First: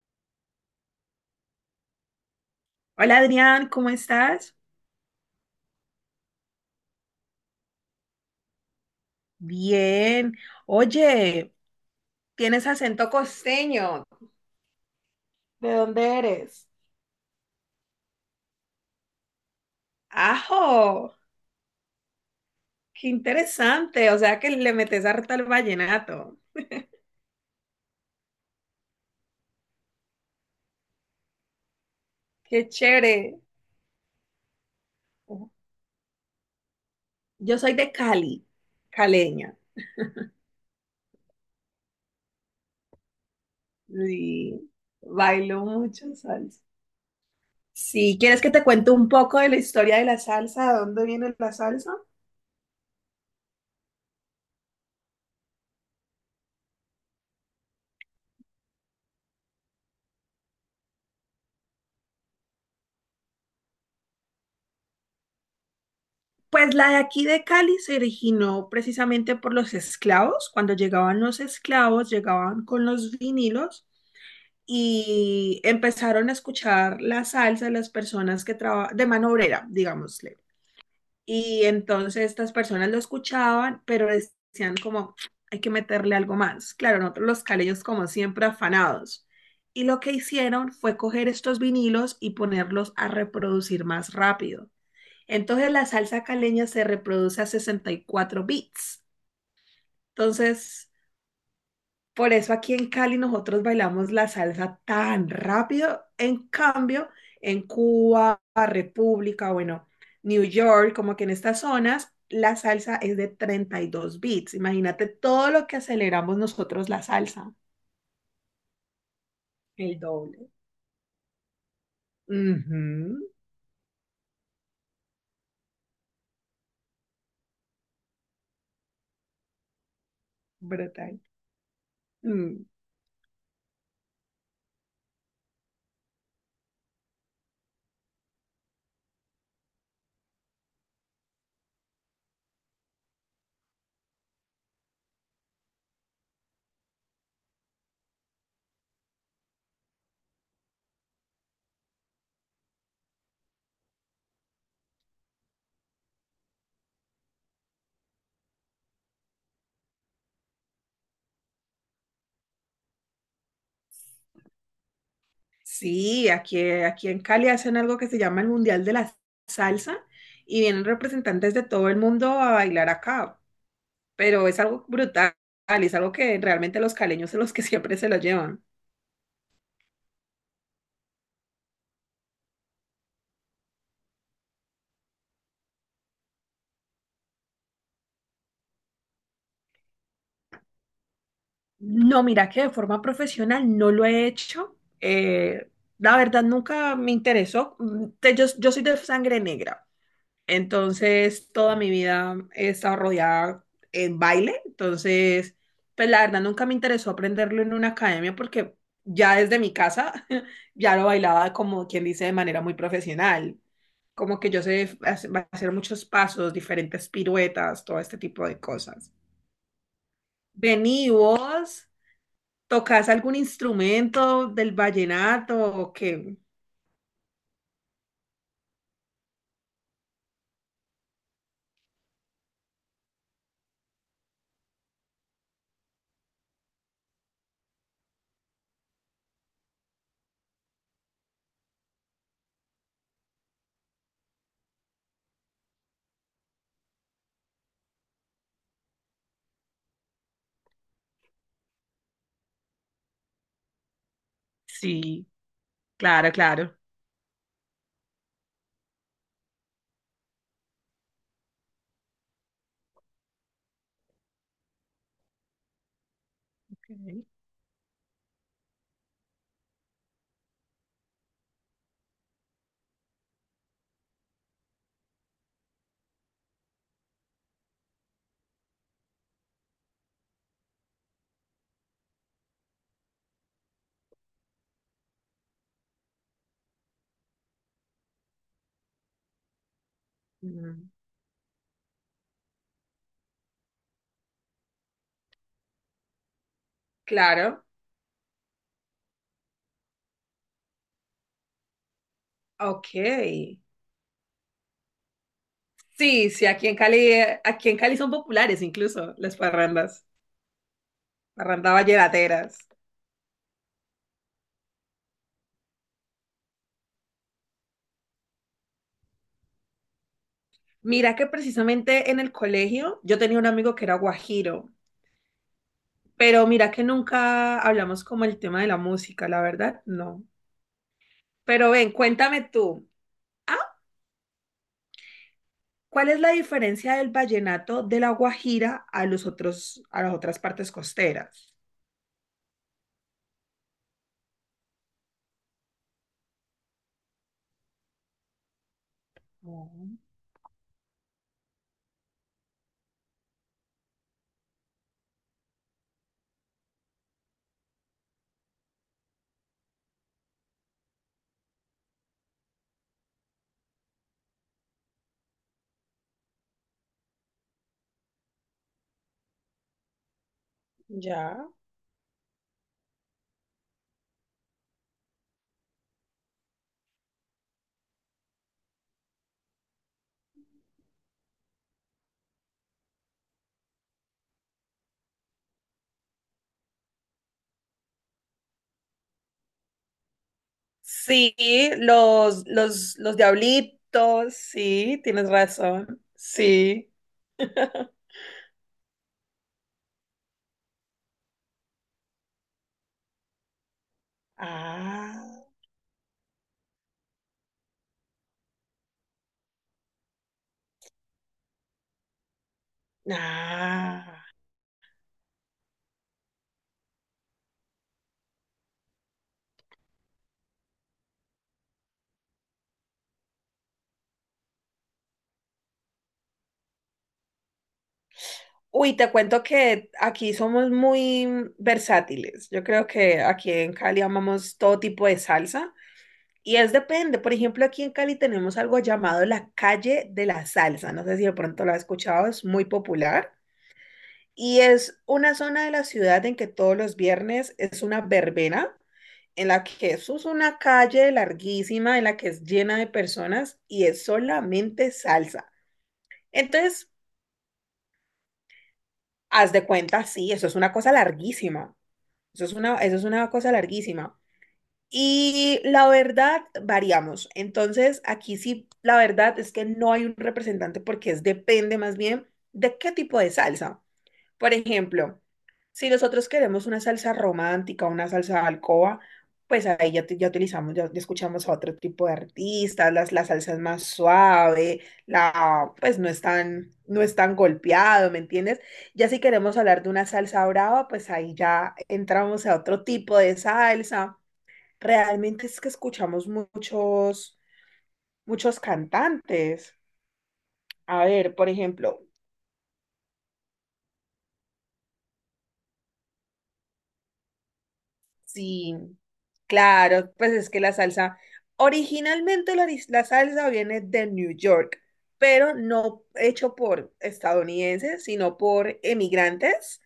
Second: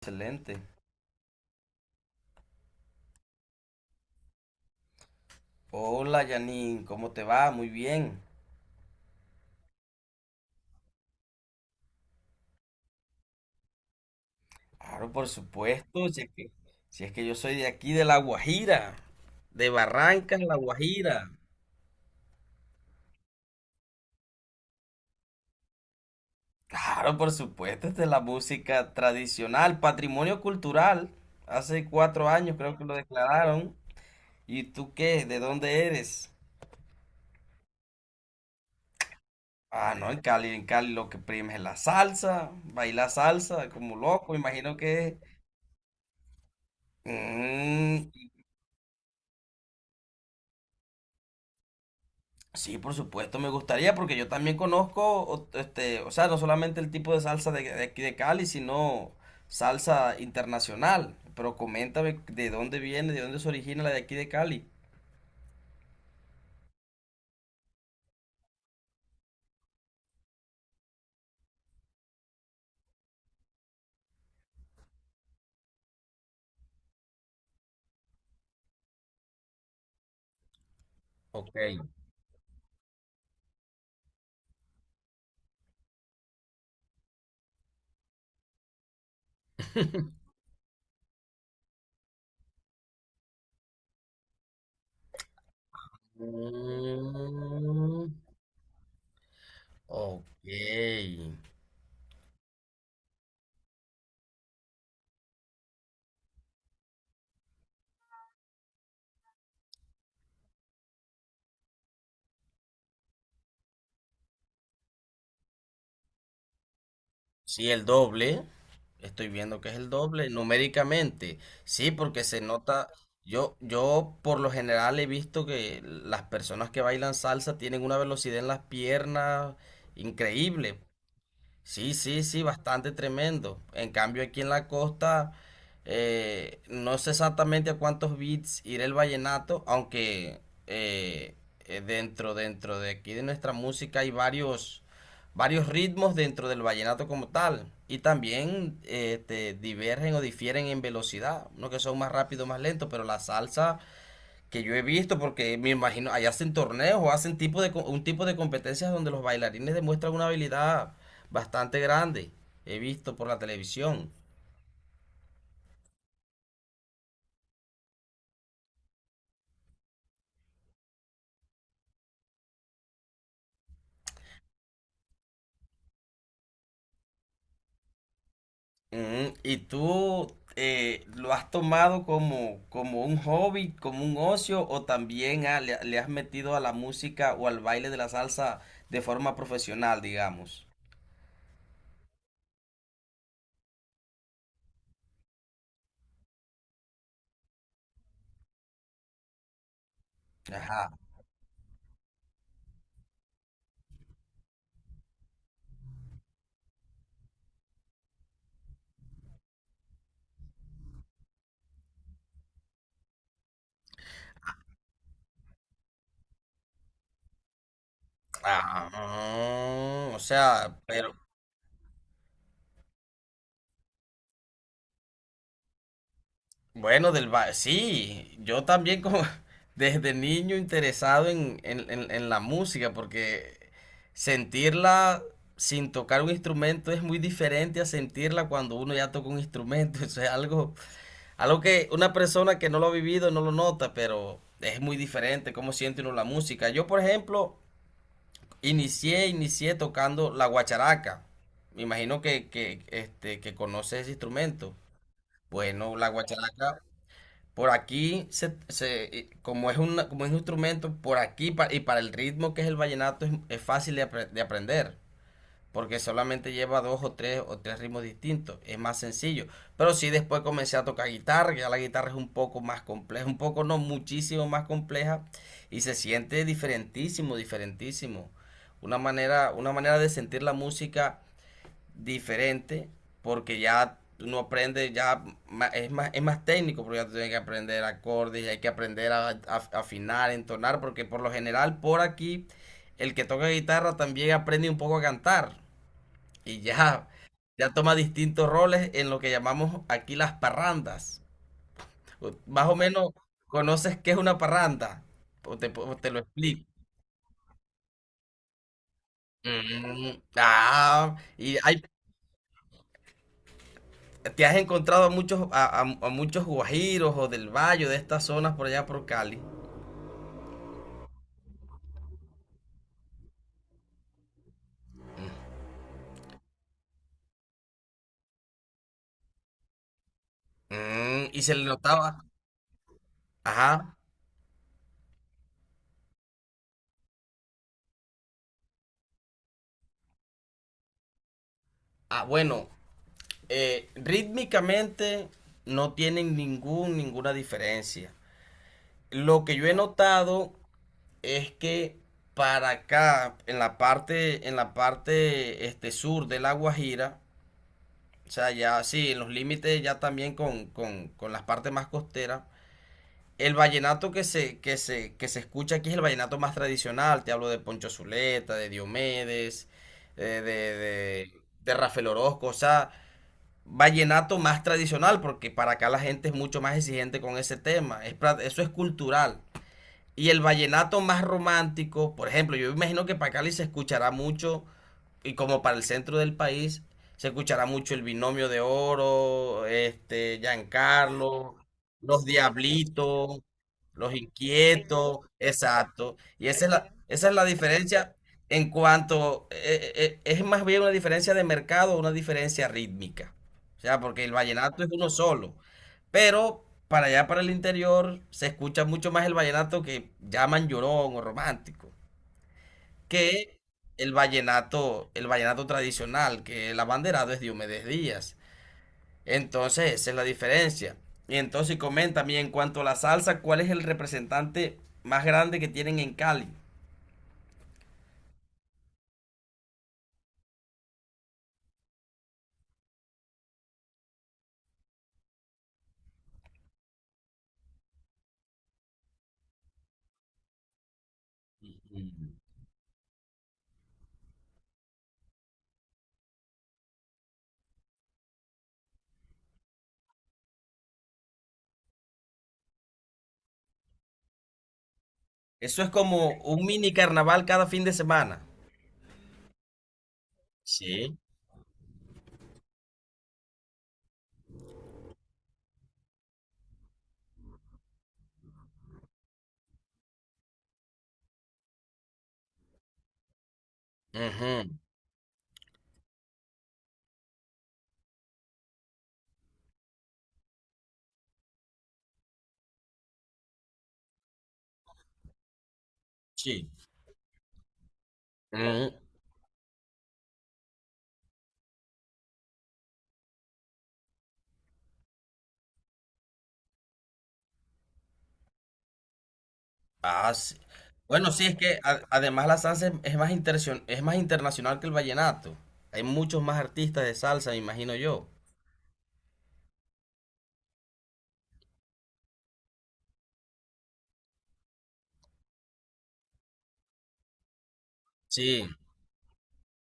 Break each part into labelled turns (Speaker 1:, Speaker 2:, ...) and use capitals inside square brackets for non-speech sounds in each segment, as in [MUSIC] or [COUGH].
Speaker 1: Excelente.
Speaker 2: Hola Adrián, ¿cómo estás?
Speaker 1: Hola, Janine, ¿cómo te va? Muy bien.
Speaker 2: Bien. Oye, tienes acento costeño.
Speaker 1: Claro, por
Speaker 2: ¿De
Speaker 1: supuesto,
Speaker 2: dónde
Speaker 1: si es que,
Speaker 2: eres?
Speaker 1: si es que yo soy de aquí, de La Guajira, de Barrancas, La
Speaker 2: Ajo,
Speaker 1: Guajira.
Speaker 2: qué interesante. O sea que le metes harta al vallenato.
Speaker 1: Claro, por supuesto, esta es la música tradicional, patrimonio cultural. Hace 4 años
Speaker 2: Qué
Speaker 1: creo que lo
Speaker 2: chévere.
Speaker 1: declararon. ¿Y tú qué? ¿De dónde eres?
Speaker 2: Yo soy de Cali, caleña,
Speaker 1: Ah, no, en Cali lo que prima es la salsa, bailar salsa como loco,
Speaker 2: y
Speaker 1: imagino que es.
Speaker 2: bailo mucho salsa. Si
Speaker 1: Mm.
Speaker 2: quieres que te cuente un poco de la historia de la salsa, ¿de dónde viene la salsa?
Speaker 1: Sí, por supuesto, me gustaría porque yo también conozco, este, o sea, no solamente el tipo de salsa de aquí de Cali, sino salsa internacional. Pero coméntame de dónde viene, de dónde se origina la de aquí de Cali.
Speaker 2: Pues la de aquí de Cali se originó precisamente por los esclavos. Cuando llegaban los esclavos, llegaban con los vinilos y empezaron a escuchar la salsa de las personas que trabajan de mano obrera, digámosle.
Speaker 1: Ok.
Speaker 2: Y entonces estas personas lo escuchaban, pero decían como, hay que meterle algo más. Claro, nosotros los caleños como siempre afanados. Y lo que hicieron fue coger estos vinilos y ponerlos a reproducir más rápido. Entonces la salsa caleña se reproduce a sesenta y
Speaker 1: Mm,
Speaker 2: cuatro beats.
Speaker 1: ok.
Speaker 2: Entonces, por eso aquí en Cali nosotros bailamos la salsa tan rápido. En cambio, en Cuba, República, bueno, New York, como que en estas zonas, la salsa es de 32 beats. Imagínate todo lo que aceleramos nosotros la salsa.
Speaker 1: Sí, el doble. Estoy viendo que es el
Speaker 2: El
Speaker 1: doble
Speaker 2: doble.
Speaker 1: numéricamente. Sí, porque se nota.
Speaker 2: Ujú,
Speaker 1: Yo por lo general he visto que las personas que bailan salsa tienen una velocidad en las piernas increíble.
Speaker 2: brutal.
Speaker 1: Sí, sí, sí,
Speaker 2: Mm.
Speaker 1: bastante tremendo. En cambio, aquí en la costa, no sé exactamente a cuántos bits irá el vallenato, aunque eh, dentro de aquí de nuestra música hay varios ritmos dentro del vallenato como tal. Y también este, divergen o difieren en velocidad, unos que son más rápidos, más lentos, pero la salsa que yo he visto, porque me imagino, allá hacen torneos o hacen tipo de, un tipo de competencias donde los bailarines demuestran una habilidad bastante grande. He visto por la televisión.
Speaker 2: Sí, aquí en Cali hacen algo que se llama el Mundial de la Salsa y vienen representantes de todo el mundo a bailar acá, pero es algo brutal, es algo que realmente los caleños son los que [LAUGHS] siempre se lo llevan.
Speaker 1: Ujú. ¿Y tú lo has tomado como, como un hobby, como un ocio, o también ah, le has metido a la música o al baile de la salsa de forma profesional, digamos?
Speaker 2: No, mira que de forma profesional no lo he hecho. La verdad nunca me interesó. Mm, yo soy de sangre negra.
Speaker 1: Ajá.
Speaker 2: Entonces, toda mi vida he estado rodeada en baile. Entonces, pues la verdad nunca me interesó aprenderlo en una academia porque ya desde mi casa [LAUGHS] ya lo bailaba como quien dice de manera muy profesional. Como que yo sé hacer muchos pasos, diferentes piruetas, todo este tipo de cosas.
Speaker 1: Ah, o sea,
Speaker 2: Vení
Speaker 1: pero
Speaker 2: vos, ¿tocás algún instrumento del vallenato o qué?
Speaker 1: bueno, sí, yo también como [LAUGHS] desde niño interesado en, en la música, porque sentirla sin tocar un instrumento es muy diferente a sentirla cuando uno ya toca un instrumento. [LAUGHS] Eso es algo, algo que una persona que no lo ha vivido no lo nota, pero es muy diferente cómo siente uno la música. Yo, por ejemplo, inicié tocando la guacharaca. Me imagino que, este, que conoces ese instrumento.
Speaker 2: Sí,
Speaker 1: Bueno, la
Speaker 2: claro, claro.
Speaker 1: guacharaca. Por aquí, se, como es una, como es un instrumento, por aquí y para el ritmo que es el vallenato es fácil de, de aprender, porque solamente lleva
Speaker 2: Ok.
Speaker 1: 2 o 3 o 3 ritmos distintos, es más sencillo. Pero sí después comencé a tocar guitarra, ya la guitarra es un poco más compleja, un poco no, muchísimo más compleja y se siente diferentísimo, diferentísimo. Una manera de sentir la música diferente porque ya uno aprende, es más técnico porque ya tú tienes que aprender acordes y hay que aprender a afinar, entonar,
Speaker 2: Mm,
Speaker 1: porque por lo general por aquí el que toca guitarra también aprende un poco a cantar y ya,
Speaker 2: claro,
Speaker 1: ya toma distintos roles en lo que llamamos aquí las parrandas. Más o menos
Speaker 2: ok.
Speaker 1: conoces qué es una parranda o o te lo
Speaker 2: Sí, sí,
Speaker 1: explico.
Speaker 2: aquí en Cali son populares incluso las parrandas,
Speaker 1: Mm, ah, y
Speaker 2: parrandas
Speaker 1: hay,
Speaker 2: vallenateras.
Speaker 1: ¿te has encontrado a muchos, a muchos guajiros o del valle, de estas zonas por allá por Cali?
Speaker 2: Mira que precisamente en el colegio yo tenía un amigo que era guajiro, pero mira que nunca hablamos como el tema de la música, la verdad, no.
Speaker 1: Mm, y se le
Speaker 2: Pero ven,
Speaker 1: notaba,
Speaker 2: cuéntame tú, ah,
Speaker 1: ajá,
Speaker 2: ¿cuál es la diferencia del vallenato de la Guajira a los otros, a las otras partes costeras?
Speaker 1: ah, bueno, rítmicamente no tienen ninguna diferencia. Lo que yo he
Speaker 2: Oh,
Speaker 1: notado es que para acá, en la parte este, sur de La Guajira, o sea, ya sí, en los límites ya también con, con las partes más costeras, el vallenato que se, que se escucha aquí es el vallenato más tradicional. Te hablo de Poncho Zuleta, de Diomedes, de,
Speaker 2: ya.
Speaker 1: de Rafael Orozco. O sea, vallenato más tradicional, porque para acá la gente es mucho más exigente con ese tema. Es eso es cultural. Y el vallenato más romántico, por ejemplo, yo imagino que para Cali se escuchará mucho, y como para el centro del país, se escuchará mucho el Binomio de Oro, este,
Speaker 2: Sí,
Speaker 1: Giancarlo, los
Speaker 2: los
Speaker 1: Diablitos, los
Speaker 2: diablitos, sí,
Speaker 1: Inquietos,
Speaker 2: tienes razón,
Speaker 1: exacto. Y
Speaker 2: sí.
Speaker 1: esa es la diferencia en cuanto, es más bien una diferencia de mercado, una diferencia rítmica. O sea, porque el vallenato es uno
Speaker 2: Ah,
Speaker 1: solo. Pero para allá, para el interior, se escucha mucho más el vallenato que llaman llorón o romántico, que
Speaker 2: ah.
Speaker 1: el vallenato tradicional, que el abanderado es Diomedes Díaz. Entonces, esa es la diferencia. Y entonces, coméntame, y en cuanto a la salsa, ¿cuál es el representante más grande que tienen en Cali?
Speaker 2: Uy, te cuento que aquí somos muy versátiles. Yo creo que aquí en Cali amamos todo tipo de salsa y es depende. Por ejemplo, aquí en Cali tenemos algo llamado la calle de la salsa. No sé si de pronto lo has escuchado,
Speaker 1: Mm.
Speaker 2: es muy popular. Y es una zona de la ciudad en que todos los viernes es una verbena en la que eso es una calle larguísima, en la que es llena de personas y es solamente salsa.
Speaker 1: Eso es como un
Speaker 2: Entonces,
Speaker 1: mini carnaval cada fin de semana.
Speaker 2: haz de cuenta, sí, eso es una cosa
Speaker 1: Sí.
Speaker 2: larguísima. Eso es una cosa larguísima. Y la verdad, variamos. Entonces, aquí sí, la verdad es que no hay un representante porque es, depende más bien de qué tipo de salsa. Por
Speaker 1: Ujú,
Speaker 2: ejemplo, si nosotros queremos una salsa romántica, una salsa de alcoba, pues ahí ya, ya utilizamos, ya escuchamos a otro tipo de artistas, la salsa es más suave, la, pues no es tan golpeado, ¿me
Speaker 1: sí.
Speaker 2: entiendes? Ya si queremos hablar de una salsa brava, pues ahí ya entramos a otro tipo de salsa. Realmente es que escuchamos muchos, muchos cantantes.
Speaker 1: Ah, sí.
Speaker 2: A
Speaker 1: Bueno,
Speaker 2: ver,
Speaker 1: sí,
Speaker 2: por
Speaker 1: es que
Speaker 2: ejemplo,
Speaker 1: además la salsa es más es más internacional que el vallenato. Hay muchos más artistas de salsa, me imagino yo.
Speaker 2: si... Claro, pues es que la salsa, originalmente la salsa viene de New York, pero no hecho por estadounidenses, sino
Speaker 1: Sí,
Speaker 2: por emigrantes,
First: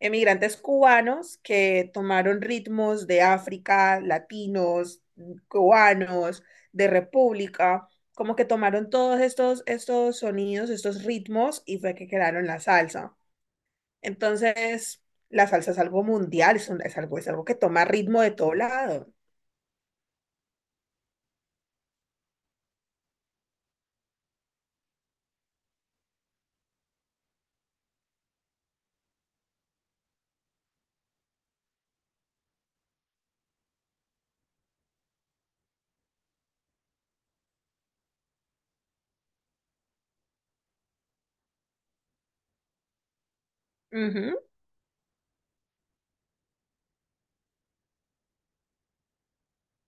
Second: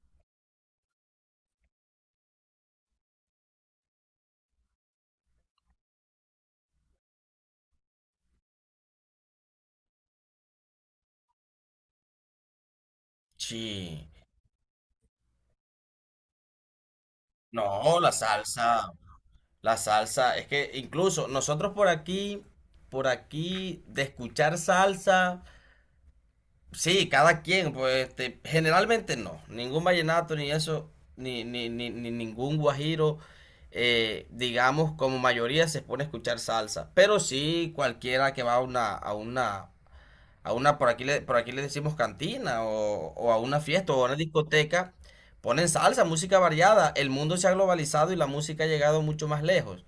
Speaker 2: emigrantes cubanos que tomaron ritmos de África, latinos, cubanos, de República, como que tomaron todos estos, estos sonidos, estos ritmos y fue que crearon la salsa.
Speaker 1: sí.
Speaker 2: Entonces, la salsa es algo mundial, es algo que
Speaker 1: No,
Speaker 2: toma ritmo de todo lado.
Speaker 1: la salsa, es que incluso nosotros por aquí, de escuchar salsa. Sí, cada quien, pues este, generalmente no. Ningún vallenato, ni eso, ni ningún guajiro, digamos, como mayoría se pone a escuchar salsa. Pero sí, cualquiera que va a una, a una, por aquí le decimos cantina, o a una fiesta, o a una
Speaker 2: Ujú,
Speaker 1: discoteca, ponen salsa, música variada. El mundo se ha globalizado y la música ha llegado mucho más lejos.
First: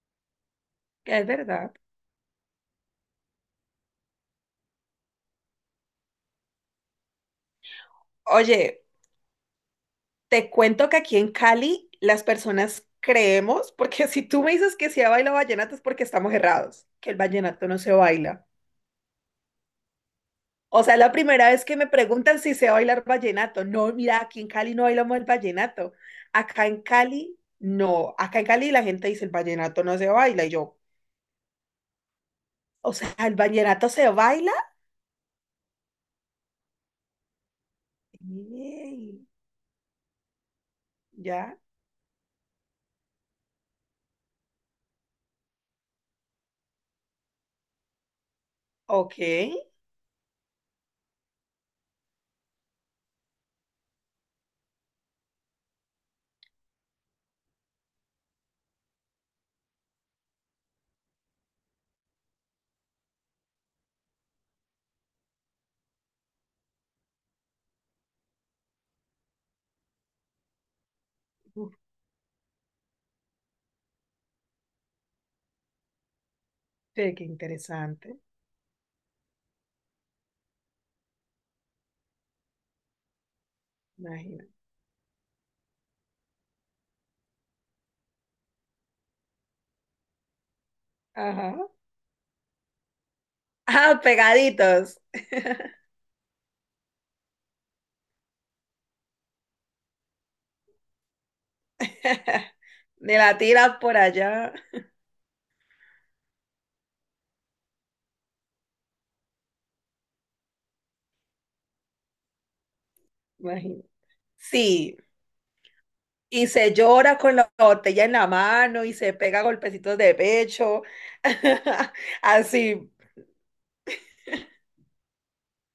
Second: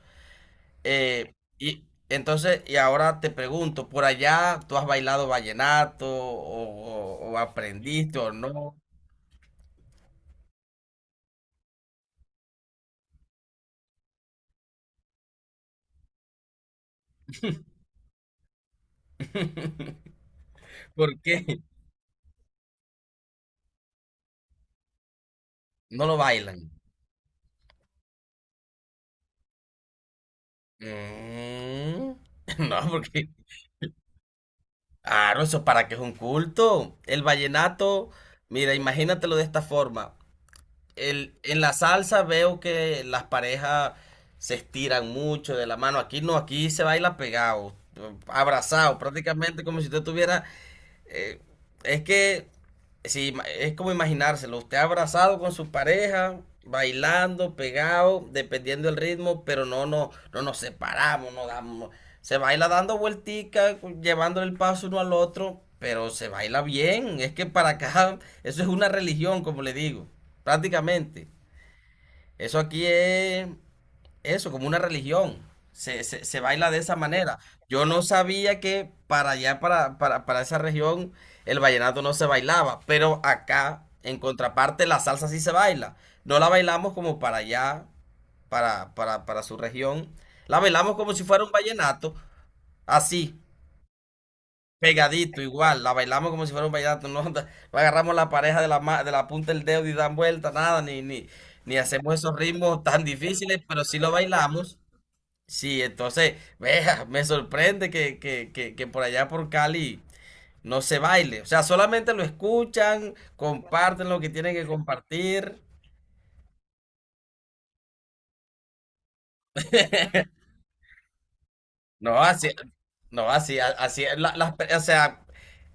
Speaker 2: es verdad.
Speaker 1: Y entonces, y ahora te pregunto, ¿por allá tú has bailado vallenato o, o aprendiste o no?
Speaker 2: Oye, te cuento que aquí en Cali las personas creemos, porque [LAUGHS] si tú me dices que se baila vallenato es porque estamos errados, que el vallenato no se baila.
Speaker 1: [LAUGHS]
Speaker 2: O sea, es la
Speaker 1: ¿Por
Speaker 2: primera
Speaker 1: qué?
Speaker 2: vez que me preguntan si sé bailar vallenato. No, mira, aquí en Cali no bailamos el vallenato.
Speaker 1: No lo
Speaker 2: Acá
Speaker 1: bailan.
Speaker 2: en Cali, no. Acá en Cali la gente dice el vallenato no se baila. Y yo,
Speaker 1: Mm, [LAUGHS] no,
Speaker 2: o sea,
Speaker 1: porque,
Speaker 2: el vallenato se baila.
Speaker 1: claro, eso para que es un culto. El vallenato, mira,
Speaker 2: Ey,
Speaker 1: imagínatelo de esta forma. El,
Speaker 2: ya,
Speaker 1: en la salsa veo que las parejas se estiran mucho de la mano. Aquí no, aquí se baila pegado, abrazado,
Speaker 2: ok.
Speaker 1: prácticamente como si usted tuviera eh, es que si es como imaginárselo. Usted abrazado con su pareja, bailando, pegado, dependiendo del ritmo, pero no, no, no nos separamos, no damos. Se baila dando vuelticas, llevándole el paso uno al otro, pero se baila bien. Es que para acá, [LAUGHS] eso es una religión, como le digo, prácticamente.
Speaker 2: Uf,
Speaker 1: Eso aquí es eso, como una religión. Se, se baila de esa
Speaker 2: qué
Speaker 1: manera. Yo no
Speaker 2: interesante.
Speaker 1: sabía que para allá, para esa región, el vallenato no se bailaba, pero acá, en
Speaker 2: Imagina.
Speaker 1: contraparte, la salsa sí se baila. No la bailamos como para allá, para su región. La bailamos como si fuera un
Speaker 2: Ajá.
Speaker 1: vallenato, así,
Speaker 2: Ah, pegaditos.
Speaker 1: pegadito, igual. La bailamos como si fuera un vallenato. No, [LAUGHS] no agarramos la pareja de la, de la punta del dedo y dan vuelta, nada, ni hacemos esos
Speaker 2: [LAUGHS]
Speaker 1: ritmos tan
Speaker 2: De la
Speaker 1: difíciles,
Speaker 2: tira
Speaker 1: pero
Speaker 2: por
Speaker 1: sí lo
Speaker 2: allá.
Speaker 1: bailamos. Sí, entonces, vea, me sorprende que, que por allá por Cali no se baile. O sea, solamente lo escuchan,
Speaker 2: Imagino.
Speaker 1: comparten lo que tienen que
Speaker 2: Sí,
Speaker 1: compartir.
Speaker 2: y se llora con la botella en la mano y se pega golpecitos de pecho. [LAUGHS]
Speaker 1: No, así,
Speaker 2: Así.
Speaker 1: no, así, así, o sea,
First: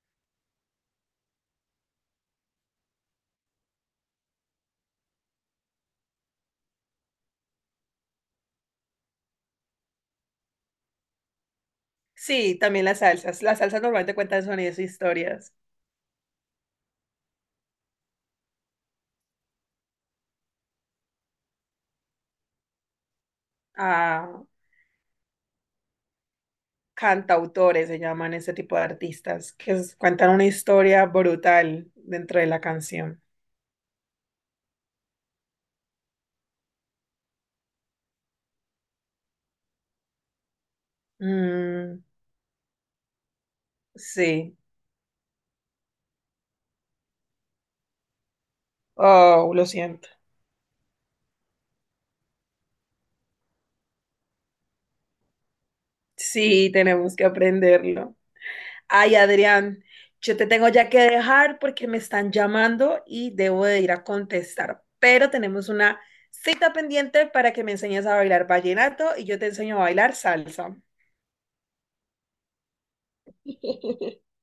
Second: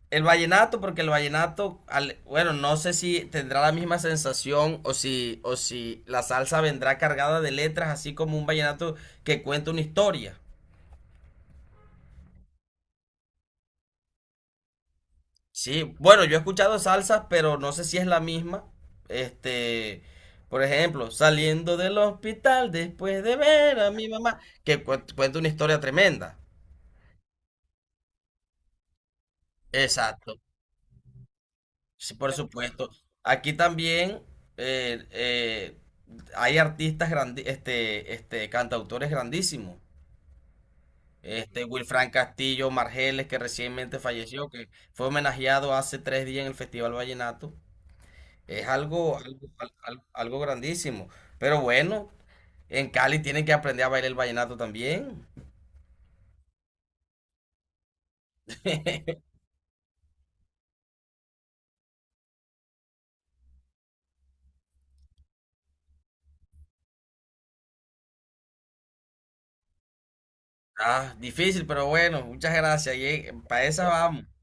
Speaker 1: el vallenato, porque el vallenato, bueno, no sé si tendrá la misma sensación o si la salsa vendrá cargada de letras, así como un vallenato que cuenta una historia.
Speaker 2: Sí, también las salsas. Las salsas normalmente cuentan sonidos e historias.
Speaker 1: Sí, bueno, yo he escuchado salsas, pero no sé si es la misma. Este, por ejemplo, saliendo del hospital después de ver a mi mamá,
Speaker 2: Ah,
Speaker 1: que cuenta una historia tremenda.
Speaker 2: cantautores se llaman ese tipo de artistas que cuentan
Speaker 1: Exacto,
Speaker 2: una historia brutal
Speaker 1: sí, por
Speaker 2: dentro de la
Speaker 1: supuesto.
Speaker 2: canción.
Speaker 1: Aquí también eh, eh, hay artistas este, este, cantautores grandísimos. Este,
Speaker 2: Mm,
Speaker 1: Wilfran Castillo Margeles, que recientemente falleció,
Speaker 2: sí.
Speaker 1: que fue homenajeado hace 3 días en el Festival Vallenato. Es algo, algo,
Speaker 2: Oh, lo siento.
Speaker 1: algo grandísimo. Pero bueno, en Cali tienen que aprender a bailar el vallenato también.
Speaker 2: Sí, tenemos que aprenderlo.
Speaker 1: [LAUGHS]
Speaker 2: Ay, Adrián, yo te tengo ya que dejar porque me están llamando y debo de ir a contestar, pero tenemos una cita pendiente para que me enseñes a bailar vallenato y yo te enseño a bailar salsa.
Speaker 1: Ah, difícil, pero bueno, muchas gracias. Y para esa vamos.
Speaker 2: [LAUGHS]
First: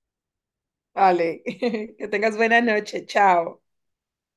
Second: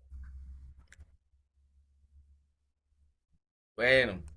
Speaker 2: Vale, [LAUGHS] que tengas buena noche. Chao.
Speaker 1: Bueno.